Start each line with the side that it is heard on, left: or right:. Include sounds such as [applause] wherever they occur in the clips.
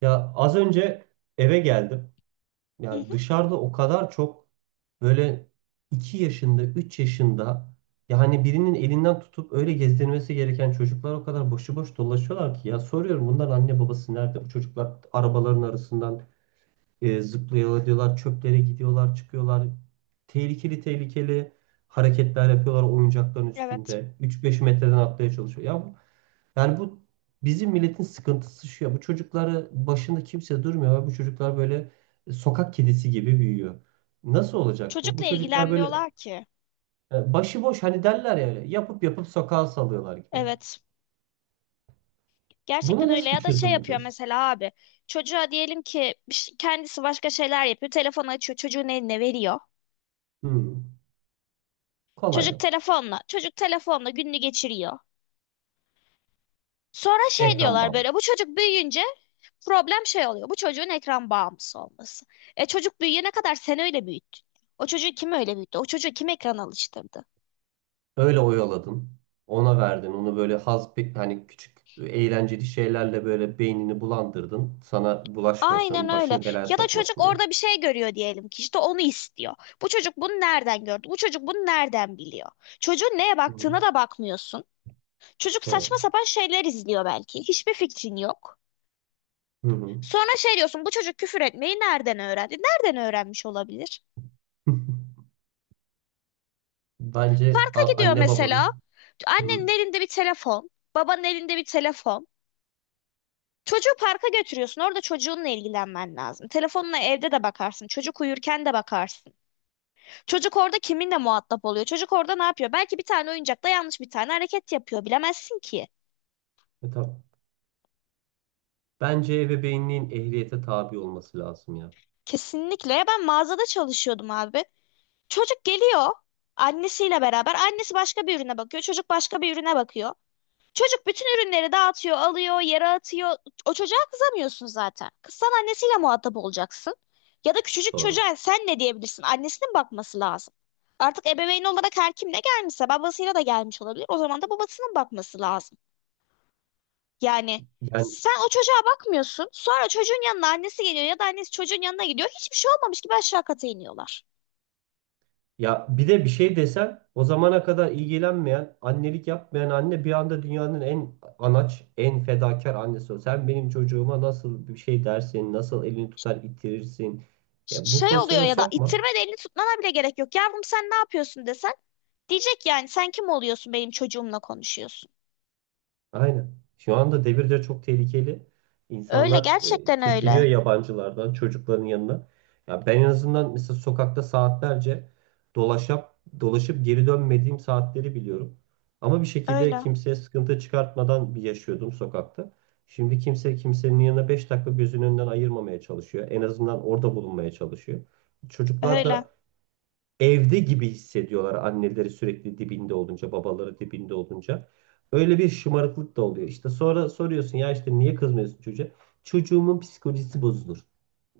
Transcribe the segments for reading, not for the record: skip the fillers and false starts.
right: Ya az önce eve geldim.
left: Hı
right: Yani
left: hı,
right: dışarıda o kadar çok böyle 2 yaşında, 3 yaşında yani birinin elinden tutup öyle gezdirmesi gereken çocuklar o kadar başıboş dolaşıyorlar ki ya soruyorum bunların anne babası nerede? Bu çocuklar arabaların arasından zıplayalı diyorlar, çöplere gidiyorlar, çıkıyorlar. Tehlikeli tehlikeli hareketler yapıyorlar oyuncakların
left: evet.
right: üstünde. Üç beş metreden atlaya çalışıyor. Ya yani bu bizim milletin sıkıntısı şu ya. Bu çocukları başında kimse durmuyor ve bu çocuklar böyle sokak kedisi gibi büyüyor. Nasıl olacak bu?
left: Çocukla
right: Bu çocuklar böyle
left: ilgilenmiyorlar ki.
right: başıboş hani derler ya öyle, yapıp yapıp sokağa salıyorlar gibi.
left: Evet.
right: Buna
left: Gerçekten öyle
right: nasıl bir
left: ya da şey
right: çözüm
left: yapıyor
right: bulacağız?
left: mesela abi. Çocuğa diyelim ki bir şey- kendisi başka şeyler yapıyor. Telefonu açıyor, çocuğun eline veriyor.
right: Hmm, kolay
left: Çocuk
right: yok.
left: telefonla, çocuk telefonla gününü geçiriyor. Sonra şey
right: Ekran
left: diyorlar böyle
right: bağımlısı.
left: bu çocuk büyüyünce problem şey oluyor. Bu çocuğun ekran bağımlısı olması. E çocuk büyüyene kadar sen öyle büyüttün. O çocuğu kim öyle büyüttü? O çocuğu kim ekran alıştırdı?
right: Öyle oyaladın. Ona verdin. Onu böyle hani küçük eğlenceli şeylerle böyle beynini bulandırdın. Sana
left: Aynen
right: bulaşmasın,
left: öyle.
right: başını belaya
left: Ya da çocuk
right: sokmasın diye.
left: orada bir şey görüyor diyelim ki işte onu istiyor. Bu çocuk bunu nereden gördü? Bu çocuk bunu nereden biliyor? Çocuğun neye
right: Hı
left: baktığına
right: hı.
left: da bakmıyorsun. Çocuk saçma
right: Doğru.
left: sapan şeyler izliyor belki. Hiçbir fikrin yok.
right: Hı
left: Sonra şey diyorsun bu çocuk küfür etmeyi nereden öğrendi? Nereden öğrenmiş olabilir?
right: hı. [laughs] Bence
left: Parka gidiyor
right: anne
left: mesela.
right: babanın. Hı.
left: Annenin elinde bir telefon. Babanın elinde bir telefon. Çocuğu parka götürüyorsun. Orada çocuğunla ilgilenmen lazım. Telefonla evde de bakarsın. Çocuk uyurken de bakarsın. Çocuk orada kiminle muhatap oluyor? Çocuk orada ne yapıyor? Belki bir tane oyuncakta yanlış bir tane hareket yapıyor. Bilemezsin ki.
right: Tamam Bence ebeveynliğin ehliyete tabi olması lazım ya.
left: Kesinlikle. Ben mağazada çalışıyordum abi. Çocuk geliyor annesiyle beraber. Annesi başka bir ürüne bakıyor. Çocuk başka bir ürüne bakıyor. Çocuk bütün ürünleri dağıtıyor, alıyor, yere atıyor. O çocuğa kızamıyorsun zaten. Kızsan annesiyle muhatap olacaksın. Ya da küçücük
right: Doğru.
left: çocuğa sen ne diyebilirsin? Annesinin bakması lazım. Artık ebeveyn olarak her kimle gelmişse babasıyla da gelmiş olabilir. O zaman da babasının bakması lazım. Yani
right: Yani
left: sen o çocuğa bakmıyorsun. Sonra çocuğun yanına annesi geliyor ya da annesi çocuğun yanına gidiyor. Hiçbir şey olmamış gibi aşağı kata iniyorlar.
right: ya bir de bir şey desen o zamana kadar ilgilenmeyen, annelik yapmayan anne bir anda dünyanın en anaç, en fedakar annesi o. Sen benim çocuğuma nasıl bir şey dersin, nasıl elini tutar itirirsin. Ya bu
left: Şey oluyor
right: pozisyona
left: ya da
right: sokma.
left: ittirme de elini tutmana bile gerek yok. Yavrum sen ne yapıyorsun desen. Diyecek yani sen kim oluyorsun benim çocuğumla konuşuyorsun.
right: Aynen. Şu anda devirde çok tehlikeli.
left: Öyle
right: İnsanlar
left: gerçekten
right: çekiniyor
left: öyle.
right: yabancılardan, çocukların yanına. Ya ben en azından mesela sokakta saatlerce dolaşıp dolaşıp geri dönmediğim saatleri biliyorum. Ama bir şekilde
left: Öyle.
right: kimseye sıkıntı çıkartmadan bir yaşıyordum sokakta. Şimdi kimse kimsenin yanına 5 dakika gözünün önünden ayırmamaya çalışıyor. En azından orada bulunmaya çalışıyor. Çocuklar
left: Öyle.
right: da evde gibi hissediyorlar anneleri sürekli dibinde olunca, babaları dibinde olunca. Öyle bir şımarıklık da oluyor. İşte sonra soruyorsun ya işte niye kızmıyorsun çocuğa? Çocuğumun psikolojisi bozulur.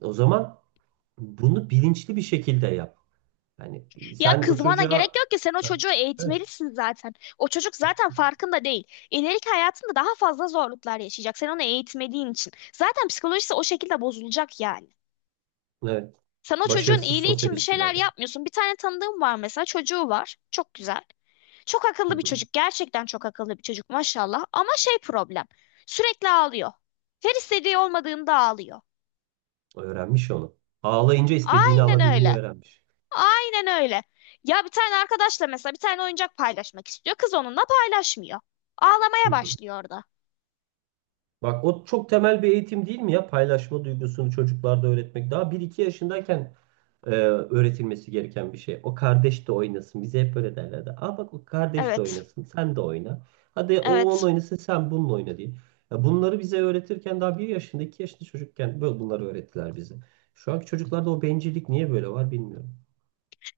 right: O zaman bunu bilinçli bir şekilde yap. Yani
left: Ya
right: sen o
left: kızmana gerek
right: çocuğa
left: yok ki sen o çocuğu
right: evet,
left: eğitmelisin zaten. O çocuk zaten farkında değil. İleriki hayatında daha fazla zorluklar yaşayacak. Sen onu eğitmediğin için. Zaten psikolojisi o şekilde bozulacak yani.
right: evet,
left: Sen o çocuğun
right: başarısız
left: iyiliği
right: sosyal
left: için bir şeyler
right: ilişkilerde.
left: yapmıyorsun. Bir tane tanıdığım var mesela çocuğu var. Çok güzel. Çok
right: Hı
left: akıllı bir
right: hı.
left: çocuk. Gerçekten çok akıllı bir çocuk maşallah. Ama şey problem. Sürekli ağlıyor. Her istediği olmadığında ağlıyor.
right: Öğrenmiş onu. Ağlayınca istediğini
left: Aynen
right: alabilmeyi
left: öyle.
right: öğrenmiş.
left: Aynen öyle. Ya bir tane arkadaşla mesela bir tane oyuncak paylaşmak istiyor. Kız onunla paylaşmıyor.
right: Hı
left: Ağlamaya
right: hı.
left: başlıyor orada.
right: Bak o çok temel bir eğitim değil mi ya? Paylaşma duygusunu çocuklarda öğretmek. Daha bir iki yaşındayken öğretilmesi gereken bir şey. O kardeş de oynasın. Bize hep böyle derlerdi. Aa bak o kardeş de
left: Evet.
right: oynasın. Sen de oyna. Hadi o onun
left: Evet.
right: oynasın sen bununla oyna diye. Ya bunları bize öğretirken daha 1 yaşında 2 yaşında çocukken böyle bunları öğrettiler bize. Şu anki çocuklarda o bencillik niye böyle var bilmiyorum.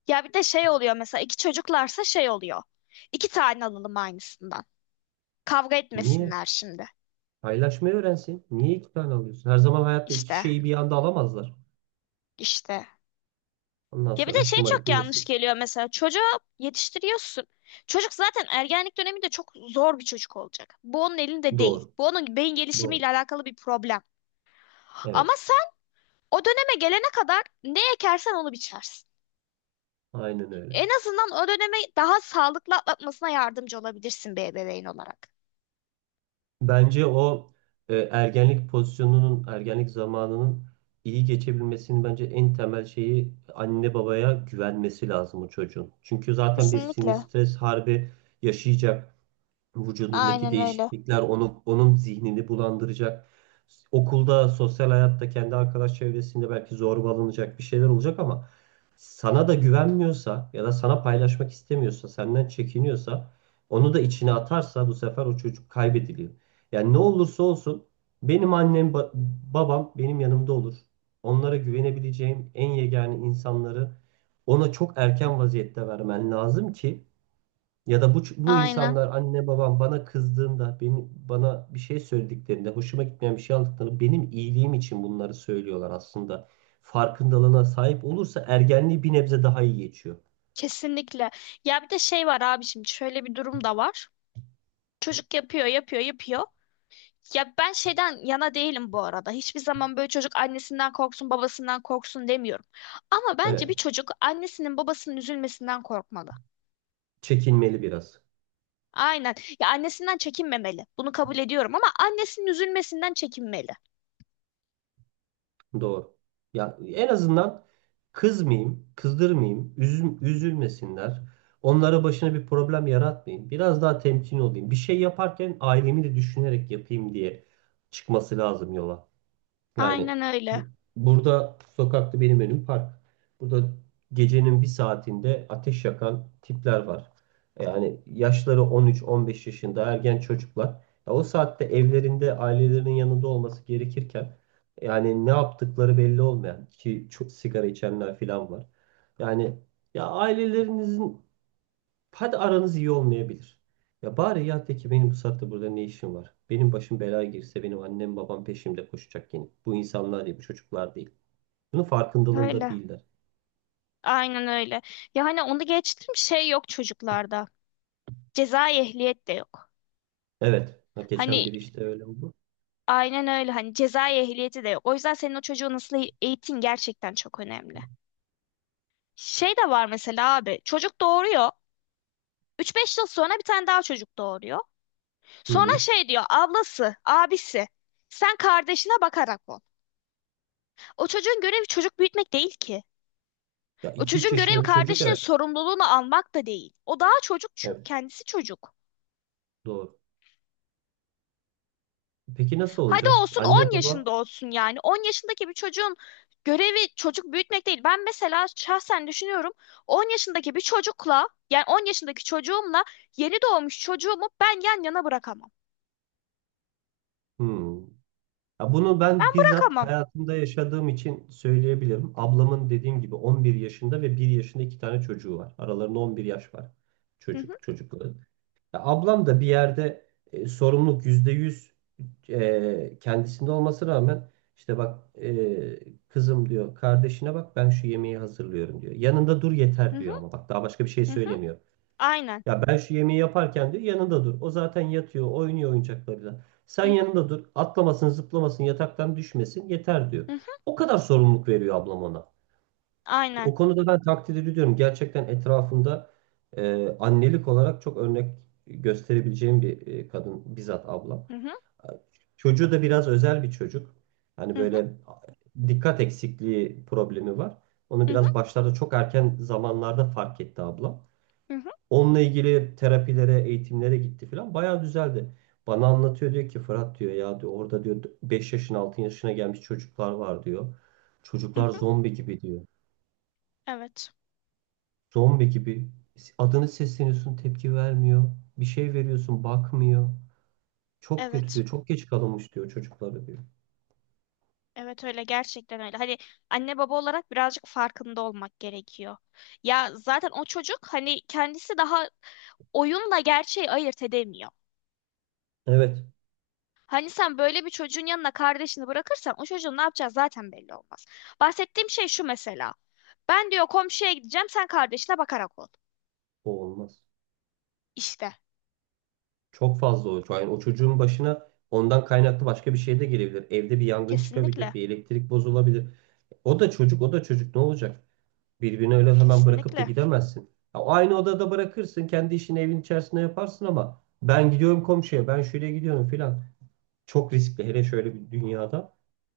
left: Ya bir de şey oluyor mesela iki çocuklarsa şey oluyor. İki tane alalım aynısından. Kavga
right: Niye?
left: etmesinler şimdi.
right: Paylaşmayı öğrensin. Niye iki tane alıyorsun? Her zaman hayatta iki
left: İşte.
right: şeyi bir anda alamazlar.
left: İşte.
right: Ondan
left: Ya bir
right: sonra
left: de şey
right: şımarık
left: çok
right: bir
left: yanlış
right: nesil.
left: geliyor mesela çocuğu yetiştiriyorsun. Çocuk zaten ergenlik döneminde çok zor bir çocuk olacak. Bu onun elinde değil.
right: Doğru.
left: Bu onun beyin gelişimiyle
right: Doğru.
left: alakalı bir problem. Ama
right: Evet.
left: o döneme gelene kadar ne ekersen onu biçersin.
right: Aynen öyle.
left: En azından o dönemi daha sağlıklı atlatmasına yardımcı olabilirsin bir ebeveyn olarak.
right: Bence o ergenlik pozisyonunun, ergenlik zamanının iyi geçebilmesinin bence en temel şeyi anne babaya güvenmesi lazım o çocuğun. Çünkü zaten bir sinir
left: Kesinlikle.
right: stres harbi yaşayacak. Vücudundaki
left: Aynen öyle.
right: değişiklikler onun zihnini bulandıracak. Okulda, sosyal hayatta, kendi arkadaş çevresinde belki zorbalanacak bir şeyler olacak ama sana da güvenmiyorsa ya da sana paylaşmak istemiyorsa, senden çekiniyorsa onu da içine atarsa bu sefer o çocuk kaybediliyor. Yani ne olursa olsun benim annem, babam benim yanımda olur. Onlara güvenebileceğim en yegane insanları ona çok erken vaziyette vermen lazım ki ya da bu
left: Aynen.
right: insanlar anne babam bana kızdığında, bana bir şey söylediklerinde, hoşuma gitmeyen bir şey aldıklarında benim iyiliğim için bunları söylüyorlar aslında. Farkındalığına sahip olursa ergenliği bir nebze daha iyi geçiyor.
left: Kesinlikle. Ya bir de şey var abiciğim, şöyle bir durum da var. Çocuk yapıyor, yapıyor, yapıyor. Ya ben şeyden yana değilim bu arada. Hiçbir zaman böyle çocuk annesinden korksun, babasından korksun demiyorum. Ama bence bir
right: Evet,
left: çocuk annesinin babasının üzülmesinden korkmalı.
right: çekinmeli biraz.
left: Aynen. Ya annesinden çekinmemeli. Bunu kabul ediyorum ama annesinin üzülmesinden çekinmeli.
right: Doğru. Ya en azından kızmayayım, kızdırmayayım, üzülmesinler. Onlara başına bir problem yaratmayayım. Biraz daha temkinli olayım. Bir şey yaparken ailemi de düşünerek yapayım diye çıkması lazım yola. Yani
left: Aynen öyle.
right: bu, burada sokakta benim önüm park. Burada gecenin bir saatinde ateş yakan tipler var. Yani yaşları 13-15 yaşında ergen çocuklar. Ya o saatte evlerinde ailelerinin yanında olması gerekirken yani ne yaptıkları belli olmayan ki çok sigara içenler falan var. Yani ya ailelerinizin. Hadi aranız iyi olmayabilir. Ya bari ya de ki benim bu saatte burada ne işim var? Benim başım belaya girse benim annem babam peşimde koşacak yine. Bu insanlar değil, bu çocuklar değil. Bunun farkındalığında
left: Öyle.
right: değiller.
left: Aynen öyle. Ya hani onu geçtim şey yok çocuklarda. Cezai ehliyet de yok.
right: Evet. Ha, geçen
left: Hani
right: biri işte öyle oldu.
left: aynen öyle hani cezai ehliyeti de yok. O yüzden senin o çocuğu nasıl eğitin gerçekten çok önemli. Şey de var mesela abi. Çocuk doğuruyor. Üç beş yıl sonra bir tane daha çocuk doğuruyor.
right: Hı
left: Sonra
right: hı.
left: şey diyor ablası, abisi. Sen kardeşine bakarak ol. O çocuğun görevi çocuk büyütmek değil ki.
right: Ya
left: O
right: iki üç
left: çocuğun görevi
right: yaşında bir çocuk
left: kardeşinin
right: evet.
left: sorumluluğunu almak da değil. O daha çocuk çünkü
right: Evet,
left: kendisi çocuk.
right: doğru. Peki nasıl
left: Hadi
right: olacak?
left: olsun
right: Anne
left: 10
right: baba?
left: yaşında olsun yani. 10 yaşındaki bir çocuğun görevi çocuk büyütmek değil. Ben mesela şahsen düşünüyorum 10 yaşındaki bir çocukla yani 10 yaşındaki çocuğumla yeni doğmuş çocuğumu ben yan yana bırakamam.
right: Hmm. Ya bunu
left: Ben
right: ben bizzat
left: bırakamam.
right: hayatımda yaşadığım için söyleyebilirim. Ablamın dediğim gibi 11 yaşında ve 1 yaşında iki tane çocuğu var. Aralarında 11 yaş var.
left: Hı hı,
right: Çocukları. Ya ablam da bir yerde sorumluluk %100 kendisinde olması rağmen işte bak kızım diyor kardeşine bak ben şu yemeği hazırlıyorum diyor. Yanında dur
left: hı
right: yeter
left: hı,
right: diyor ama bak daha başka bir şey
left: hı hı.
right: söylemiyor.
left: Aynen.
right: Ya ben şu yemeği yaparken diyor yanında dur. O zaten yatıyor oynuyor oyuncaklarıyla. Sen
left: Hı hı,
right: yanında dur atlamasın zıplamasın yataktan düşmesin yeter diyor.
left: hı hı,
right: O kadar sorumluluk veriyor ablam ona.
left: aynen.
right: O konuda ben takdir ediyorum. Gerçekten etrafımda annelik olarak çok örnek gösterebileceğim bir kadın bizzat ablam.
left: Hı hı,
right: Çocuğu da biraz özel bir çocuk. Hani
left: hı hı,
right: böyle dikkat eksikliği problemi var. Onu
left: hı hı,
right: biraz başlarda çok erken zamanlarda fark etti ablam.
left: hı hı,
right: Onunla ilgili terapilere, eğitimlere gitti falan. Bayağı düzeldi. Bana anlatıyor diyor ki Fırat diyor ya diyor orada diyor 5 yaşın 6 yaşına gelmiş çocuklar var diyor.
left: hı
right: Çocuklar
left: hı.
right: zombi gibi diyor.
left: Evet.
right: Zombi gibi adını sesleniyorsun tepki vermiyor. Bir şey veriyorsun bakmıyor. Çok kötü
left: Evet.
right: diyor. Çok geç kalınmış diyor çocukları diyor.
left: Evet öyle gerçekten öyle. Hani anne baba olarak birazcık farkında olmak gerekiyor. Ya zaten o çocuk hani kendisi daha oyunla gerçeği ayırt edemiyor.
right: Evet,
left: Hani sen böyle bir çocuğun yanına kardeşini bırakırsan o çocuğun ne yapacağı zaten belli olmaz. Bahsettiğim şey şu mesela. Ben diyor komşuya gideceğim sen kardeşine bakarak ol.
right: o olmaz.
left: İşte
right: Çok fazla o. Yani o çocuğun başına ondan kaynaklı başka bir şey de gelebilir. Evde bir yangın çıkabilir.
left: kesinlikle
right: Bir elektrik bozulabilir. O da çocuk o da çocuk ne olacak? Birbirini öyle hemen bırakıp da
left: kesinlikle.
right: gidemezsin. Ya aynı odada bırakırsın. Kendi işini evin içerisinde yaparsın ama ben gidiyorum komşuya ben şöyle gidiyorum filan. Çok riskli hele şöyle bir dünyada.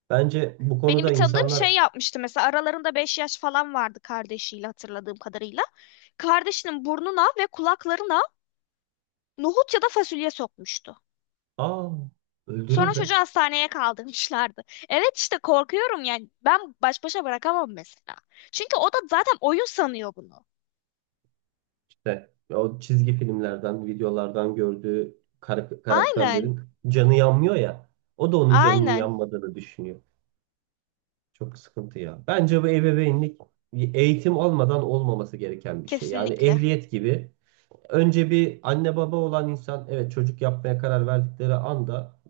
right: Bence bu
left: Benim bir
right: konuda
left: tanıdığım
right: insanlar.
left: şey yapmıştı mesela aralarında 5 yaş falan vardı kardeşiyle hatırladığım kadarıyla. Kardeşinin burnuna ve kulaklarına nohut ya da fasulye sokmuştu.
right: Aa,
left: Sonra
right: öldürür be.
left: çocuğu hastaneye kaldırmışlardı. Evet işte korkuyorum yani ben baş başa bırakamam mesela. Çünkü o da zaten oyun sanıyor bunu.
right: İşte o çizgi filmlerden, videolardan gördüğü
left: Aynen,
right: karakterlerin canı yanmıyor ya. O da onun canının
left: aynen.
right: yanmadığını düşünüyor. Çok sıkıntı ya. Bence bu ebeveynlik eğitim olmadan olmaması gereken bir şey. Yani
left: Kesinlikle,
right: ehliyet gibi. Önce bir anne baba olan insan evet çocuk yapmaya karar verdikleri anda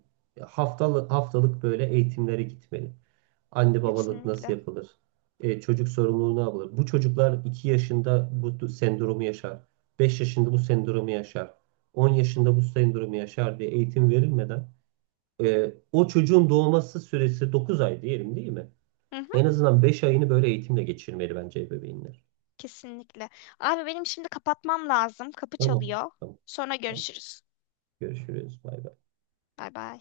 right: haftalık haftalık böyle eğitimlere gitmeli. Anne babalık nasıl
left: kesinlikle.
right: yapılır? Çocuk sorumluluğu ne yapılır? Bu çocuklar 2 yaşında bu sendromu yaşar. 5 yaşında bu sendromu yaşar. 10 yaşında bu sendromu yaşar diye eğitim verilmeden o çocuğun doğması süresi 9 ay diyelim değil mi?
left: Hı hı,
right: En azından 5 ayını böyle eğitimle geçirmeli bence ebeveynler.
left: kesinlikle. Abi benim şimdi kapatmam lazım. Kapı
right: Tamam.
left: çalıyor.
right: Tamam.
left: Sonra
right: Tamam.
left: görüşürüz.
right: Görüşürüz. Bay bay.
left: Bay bay.